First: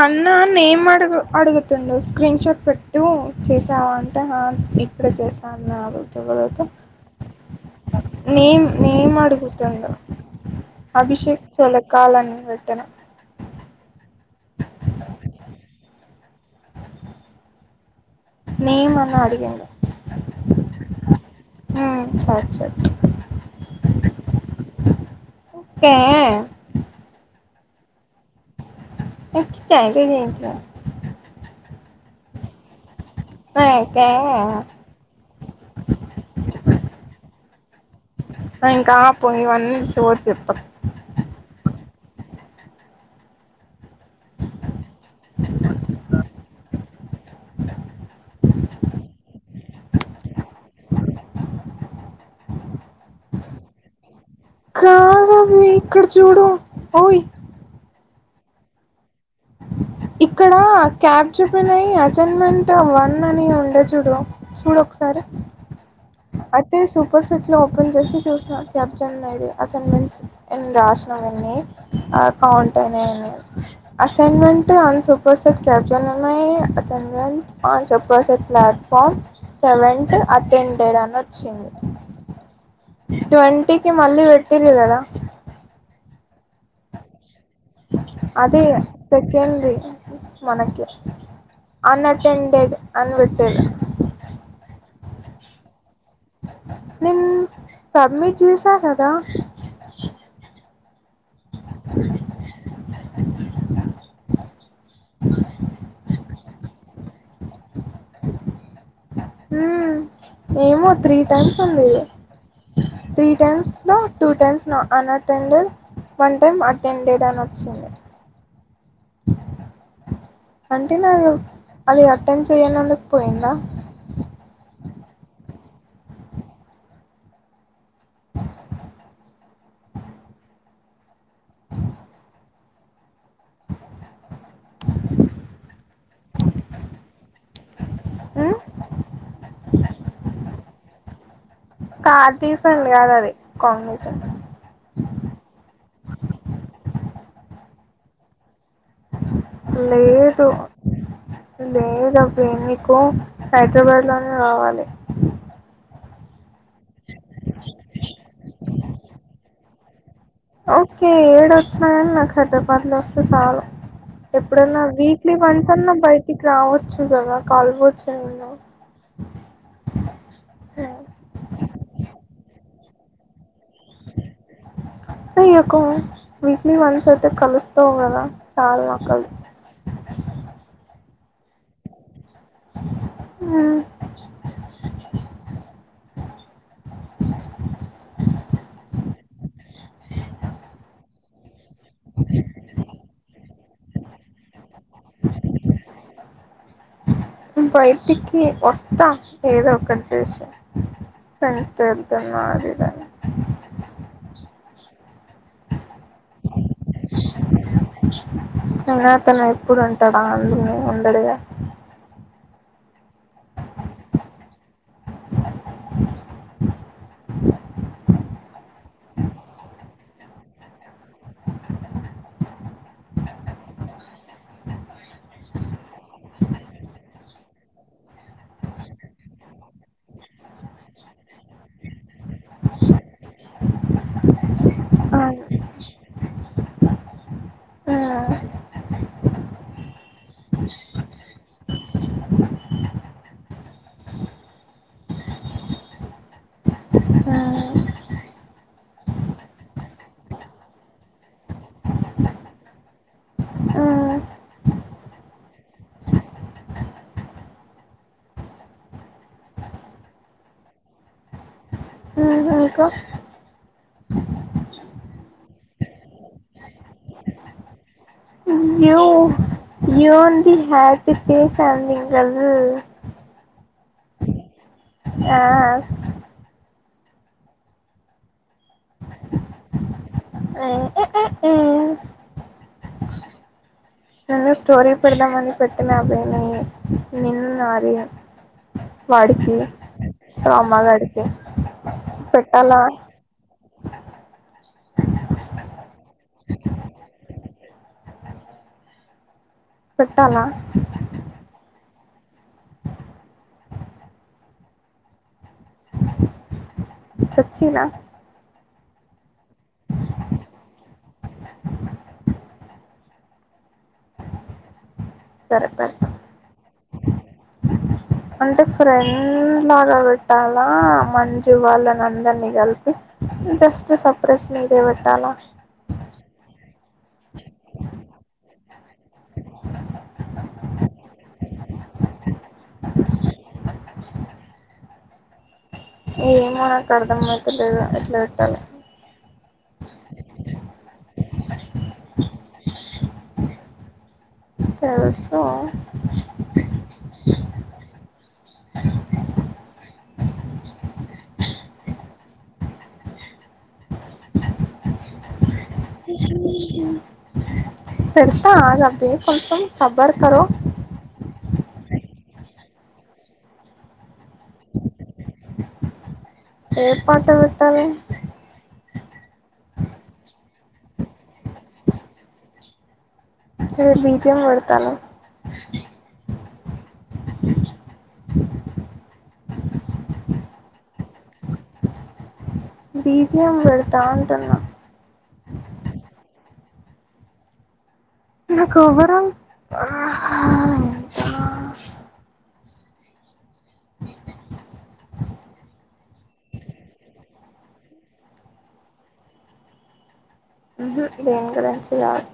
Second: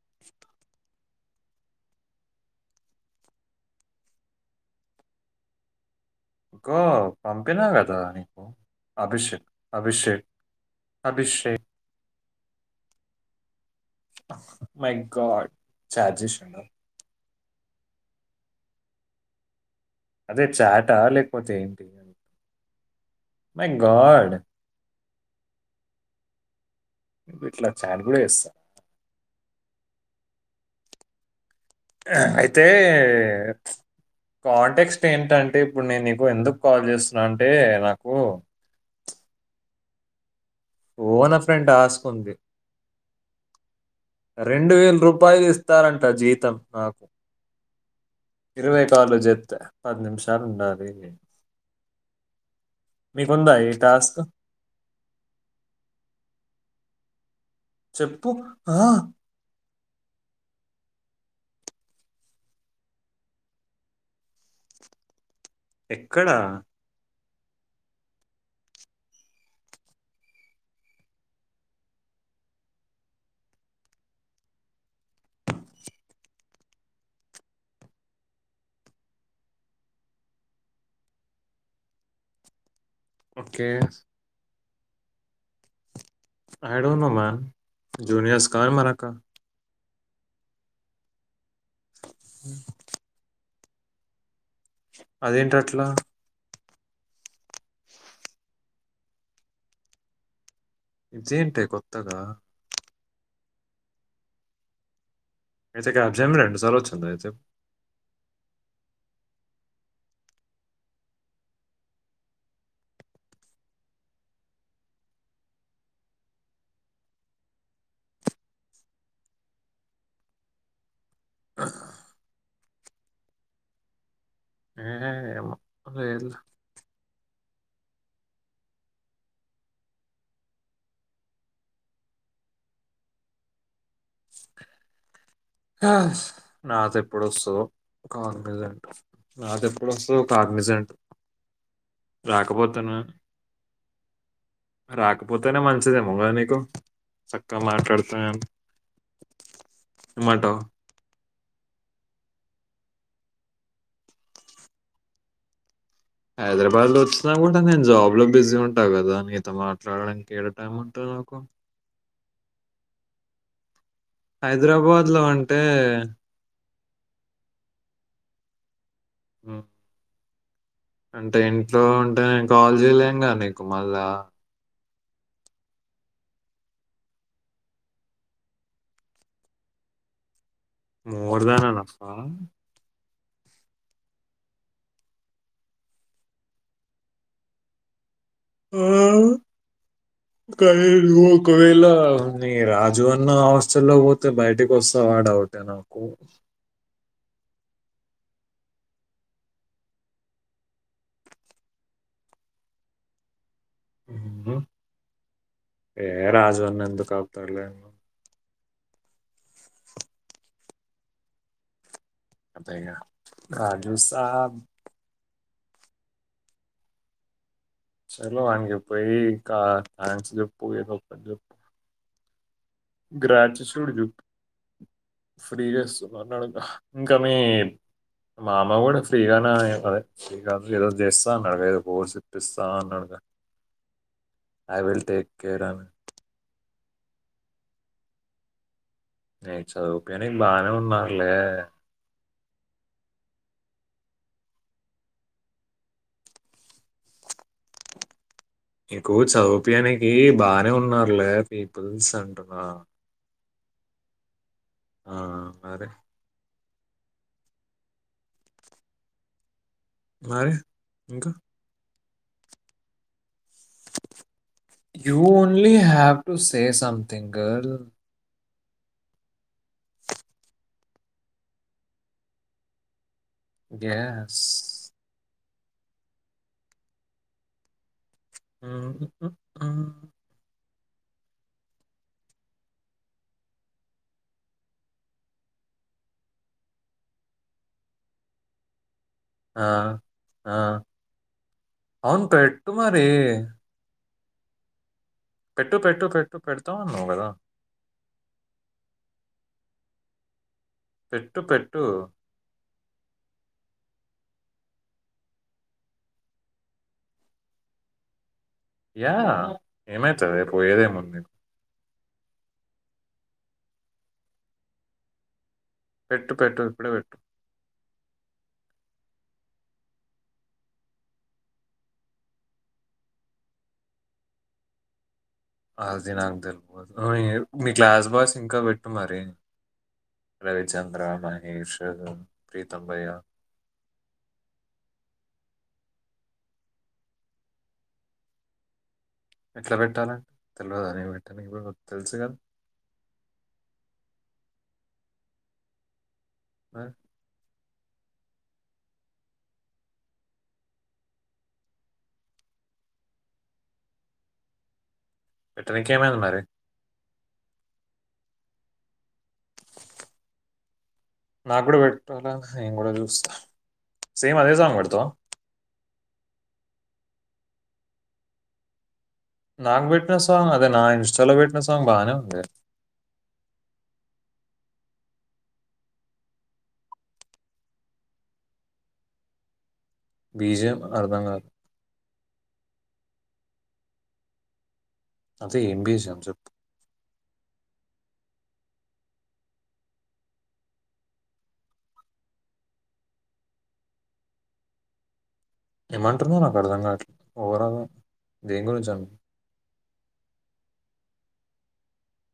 అన్న నేమ్ అడుగు అడుగుతుండు స్క్రీన్ షాట్ పెట్టు చేసావా అంటే ఇక్కడ చేసాన్నారు పంపినా కదా నీకు నేమ్ నేమ్ అభిషేక్ అడుగుతుండ అభిషేక్ అభిషేక్ చోల కాలని వెడుతన మై గగాడ్ చార్జెష్ ఉండ న అన్న అడిగాడి అదే చాట లేకపోతే ఏంటిది ఉమ్ చాట్ చాట్ మై గాడ్ కా ఇట్లా చాలు [unintelligible] ర అయితే కాంటెస్క్ట్ ఏంటంటే ఇప్పుడు నేను నీకు ఎందుకు కాల్ చేస్తున్నా అంటే నాకు పోయినవన్నీ సోది చెప్పకు ఫోనో ఫ్రెండ్ టాస్క్ ఉంది రెండు వేల రూపాయలు ఇస్తారంట జీతం నాకు ఇరవై కాలు చెప్తే పది నిమిషాలు ఉండాలి మీకుందా ఈ టాస్క్ కాదు మీకు కూడా చూడు ఓయ్ చెప్పు ఆ ఇక్కడ క్యాబ్ చెప్పినాయి అసైన్మెంట్ వన్ అని ఉండ చూడు చూడు ఒక ఒకసారి ఎక్కడ అయితే సూపర్ సెట్ లో ఓపెన్ చేసి చూసిన క్యాప్జన్ అనేది అసైన్మెంట్స్ రాసిన అన్ని కౌంట్ అయినాయిని assignment on super set caption ఉన్నాయి assignment on super set platform seventy attended అ నచ్చింది ఓకే ట్వంటీకిి మళ్ళీ వెట్ తెలియదు కదా I don't know man juniors కా అది మనక సెకండ్ది మనకి అన్ అటెండెడ్ అనీ పెట్టేలా అదేంటి అట్లా నేన్ సబ్మిట్ చేసా కదా ఇ జేయన్ అంటే కొత్తగా అయితే క్యాప్జన్ రెండు సార్లు వచ్చిందా అయితే ఉ ఏమో త్రీ టైమ్స్ ఉంది త్రీ టైమ్స్ లో two times unattended one time attended అని వచ్చింది. అంతే నాది అదే అటె చేయనందుకు పోయిందా ఏమో లేదులే నాది ఎప్పుడు వస్తాదొ కార్నిజంట్ నాది ఎప్పుడు వస్తాదొ కార్నిజంట్ కార్తీసన్ రాకపోతెను కాదు అది కాంగ్నిసెంట్ రాకపోతేనే మంచిదేమోగా కదా నీకు చక్కగా మాట్లాడతా లేదు లేదు అబ్బి నీకు హైదరాబాద్లోనే రావాలి హైదరాబాద్ లో వచ్చినా కూడా నేను జాబ్ లో బిజీ ఉంటా కదా మిగత ప్రా [unintelligible] ఓకే ఏడు వచ్చిన కాని నాకుతే పర్లో [unintelligible] సాల ఎప్పుడన్నా హైదరాబాద్‌లో వీక్లీ వన్స్ అన్నా అంటే బయటికి రావచ్చు కదా కలవచ్ తెల్దా హ్మ్ అంటే ఇంట్లో అంటే కాల్ [unintelligible] సో ఎక్కు వీక్లీ వన్స్ అయితే కలుస్తావు కదా చాల్ నాకవి మోరుదానాల వస్తావా హ్మ్ ఆ కై ర [unintelligible] ఒకవేళ నీ రాజువన్నవస్ చల్లోపోతే బయటిక్ కోసం అడ ఒకటే నాకు [unintelligible] హ్మ్ బయటికి వస్తా ఏదో ఒకటి చేసి ఫ్రెండ్స్ తో వెళ్తున్నా అది ఇది అని హు ఏ రాజ్ జొన్న ఎందుకాపుతార్లే అవునా తను ఎప్పుడు ఉంటాడా అందునే ఉండడుగా అంతేగా రాజు సాబ్ చలో ఆయన చెప్పేయ్ ఇక ఆయన చెప్పు ఏదో ఒకటి చెప్పు గ్రాచసూడు గిఫ్ట్ ఫ్రీగా ఇస్తానన్నాడంట ఇంకా మీ మా మామ కూడా ఫ్రీగానే ఎత్తది [unintelligible] ఇంకా ఏదో చేస్తా అన్నాడుగా ఏదో కోర్సు ఇప్పిస్తా అన్నాడుగా ఐ విల్ టేక్ కేర్ అని హూ నే చదువుకొని బానే ఉన్నారులే హ్మ్మ్ ఎక్కువ చదువుపినికి బానే ఉన్నారులే పీపుల్స్ అంటునా ఆ అరే మారి ఇంకా ఇంకా you only have to say something girl you you only have to say something girl గ్యాస్ యాస్ ఊఊహూ ఆ ఊఊహు ఆ [unintelligible] నిన్న స్టోరీ పెడదామని పెట్టిన అభినీ నిన్న్ నాది వాడికి రామగాడికి అవును పెట్టు పెట్టాలా మరి అ [inaudible] పెట్టు పెట్టు పెట్టు పెడతా అన్నావు కదా పెట్టాల్నా పెట్టు పెట్టు చచ్చినా యా ఏమైతద పోయేది ఏముంది సరే పెడతా పెట్టు పెట్టు ఇప్పుడ పెట్ అంటే ఫ్రెండ్ లాగా పెట్టాలా మంజు వాళ్ళని అందరినీ కలిపి, జస్ట్ సపరేట్ మీదే పెట్టాలా ఆ జీనార్దన్ మీ క్లాస్ బాయస్ ఇంకా పెట్ కు కుమరి రవిచంద్ర మహేష్ ఇగ ప్రీతంబయ ఏమో నాకు అర్థం అయితు లేదు ఎట్లా పెట్టాలి ఎట్లా పెట్టాల తెలియదా నే పెట్ట నప్పు తెలుసు కదా తెలుసు మరి హలో పెట్టడానికి ఏమైంది మరి పెడతా అబే కొంచెం సబ్బర్ కరో నాగ్ కూడా పెడ్తారా ఏం కూడా చూస్తా సేమ్ అదే సాంగ్ పెడ్తావా ఏ పాట పెట్టాలి నాకు పెట్టిన సాంగ్ అదే నా ఇన్స్టాలో పెట్టిన సాంగ్ బానే ఉంది ఏ బీజం పెడుతను బీజం అర్ధంగాక బీజియం పెడ్తా అంటున్న అదే ఎంబిస్ అంస నాకువరం ఏమంటునారు నాకు అర్థంగాట్ల ఓవరాల్గా దేని గురించి అ దెంగురించి కాదు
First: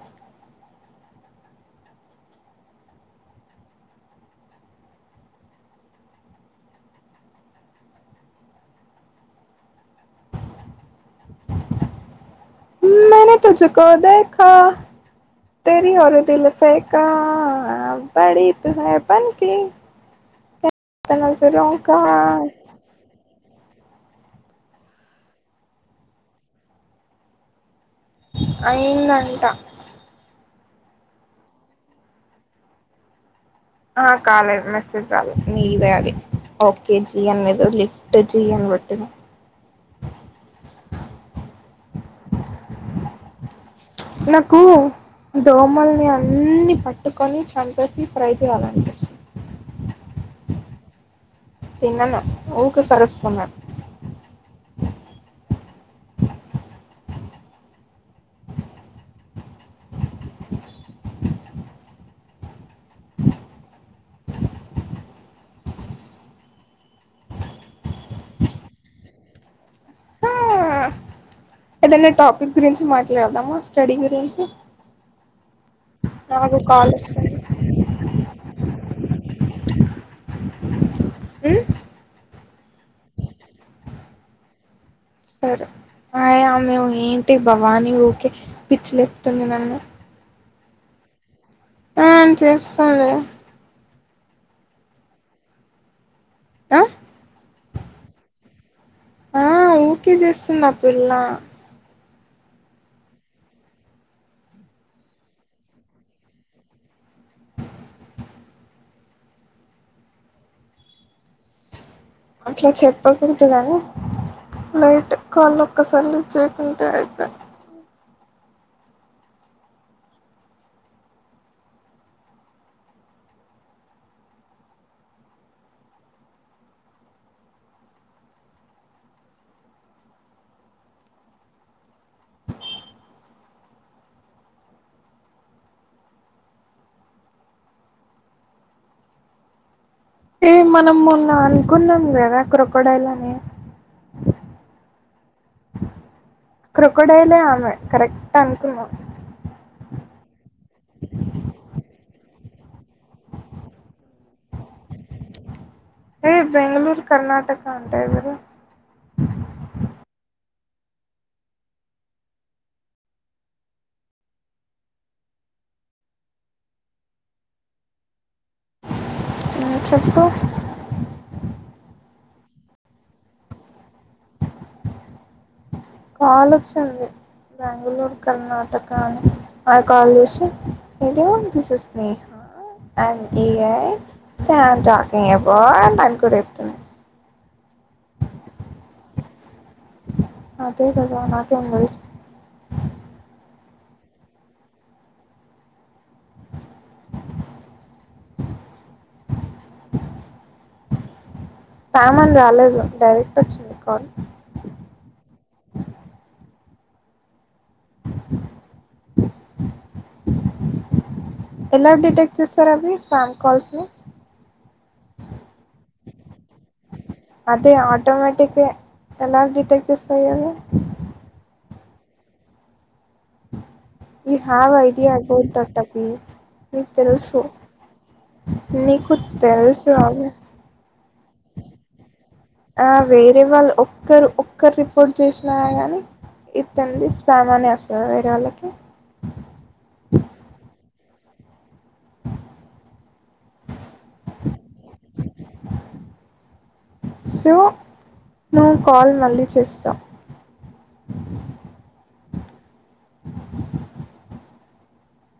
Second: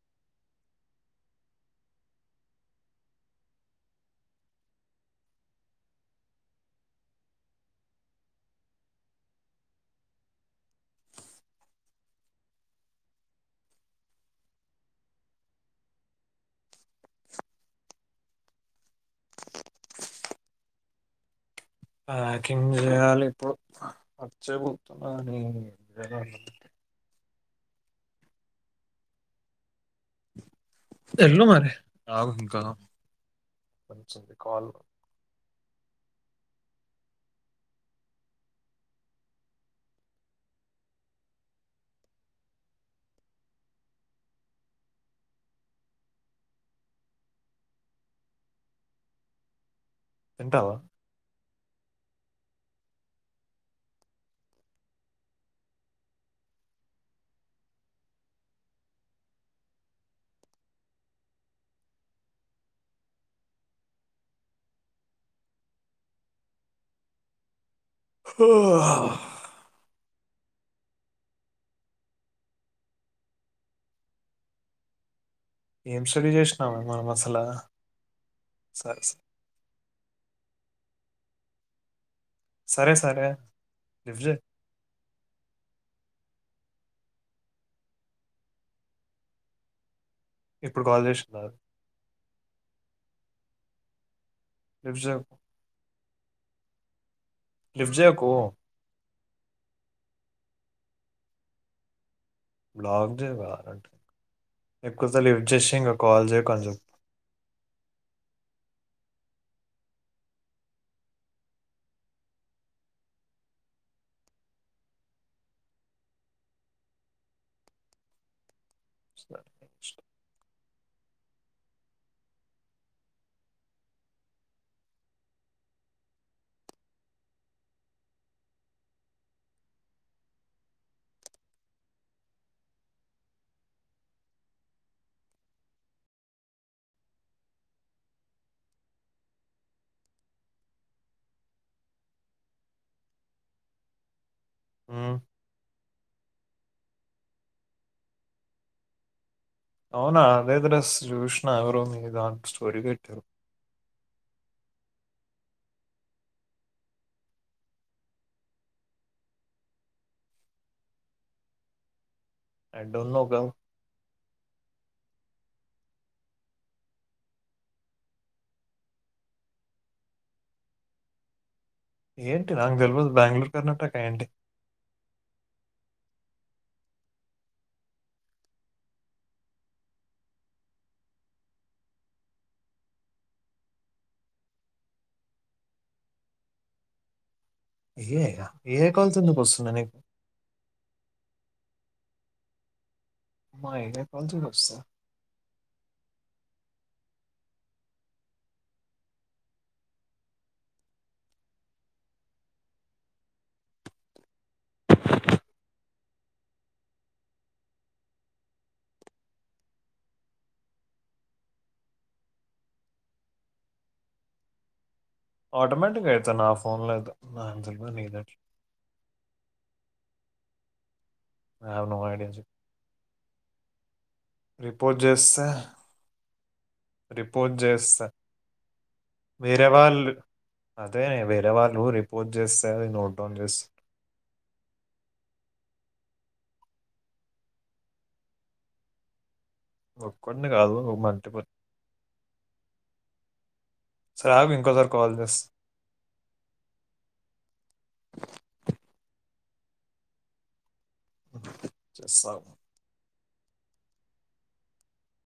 మ తుజకు దాక తరి ర దలు ఫేకా బడి తహ పన క డ్రోన్క ప్యాకింగ్ చేయాలి ఇప్పుడు మర్ చేయబతున్నాని అయిందంట ఎల్లు మరి ఆగు ఇంకా ఆ కొంచెంది కాలేదు కాల్ మెసేజ్ రాలేదు నీదే అది ఓకే జన్ ఇద ిఫ్ట్ చెన్ పెట్ [unintelligible] నాకు దోమలని అన్ని పట్టుకొని చంపేసి ఫ్రై చేయాలనిపిస్తుంది తింటావా తినను ఊకు కరుస్తున్నా ఆ ఏదైనా టాపిక్ గురించి మాట్లాడదామా స్టడీ గురించి ఏం స్టడీ నాకు చేసినామే కాల్ మనం వస్తుంది అసలా సరే సరే ఆ సరే సరే లిప్ట్ జెయి సరే ఆయ ఆమె ఏంటి భవానీ ఊకే పిచ్చిలేపుతుంది నన్ను ఇప్పుడు కాల్ చేసినారు ఆన్ చేస్తునే ిఫజా [unintelligible] ఆ లిప్ట్ జేయకు ఆ ఊకే చేస్తుంది ఆ పిల్ల బ్లాక్ చేయవా ఎక్కువసార్లు లిప్ట్ జేసీ ఇంక కాల్ చేయకు అనిచెప్పు అట్లా చెప్పకుంటే కానీ లైట్ కాళ్ళు ఒక్కసారి చేయకుంటే అయిపోయి సరే. ఏ మనం మొన్న అనుకున్నాం కదా క్రొకడైలని ఆ క్రోకడైలే ఆమె కరెక్ట్ అనుకునం అవునా అదే దర చూషష్ణ ఆగర ఇ [unintelligible] స్టోరి పెట్టావ్ ఏ బెంగళూరు కర్ణాటక అంటే ఎవరు ఐ డోంట్ నో గర్ల్ చెప్పు ఏంటి నాకు తెలవదు బెంగళూరు కర్ణాటక ఏంటి కాల్ వచ్చింది బెంగళూరు కర్ణాటక అని ఆమె కాల్ చేసి ఇదు దిస్ యిస్ స్నేహ [unintelligible] అండ్ఐన్ాకింగ్ అవార్డ్ అని కూడా చెప్తున్నా A I the A I calls ఎందుకు వస్తున్నాయి నీకు అదే కద నాకేం తెలుసు అమ్మ ఏ ఐ కాల్స్ కూడ వస్తదా స్పామ్ అని రాలేదు డైరెక్ట్ వచ్చింది కాల్ ఎలా డిటెక్ట్ చేస్తారు అవి స్పామ్ కాల్స్ ని ఆటోమేటిక్ అయితయి నా ఫోన్లోఐతే అదే ఆటోమాటిక్ ఎలా డిటెక్ చేస్తదలా ఆవును ఐడియా చెప్పు యు హ్యావ్ రిపోర్ట్ ఐడియా జేస్తే అబౌట్ థట్ టాపిక్ నీకు తెలుసు రిపోర్ట్ జేస్తా. నీకు తెలుసు అవి డవల్లురి ఆ వేరే వాళ్ళు ఒక్కరు ఒక్కరు రిపోర్ట్ చేసినారా గాని తంది స్మానే వస్తుందా వేరే వాళ్ళకి ఒక్కడిని కాదు మంటి ప సార్ ఆకు ఇంకోసార్ కాల్ చేస్ సో నువ్వు కాల్ మళ్ళీ చేస్తాం చెస్తా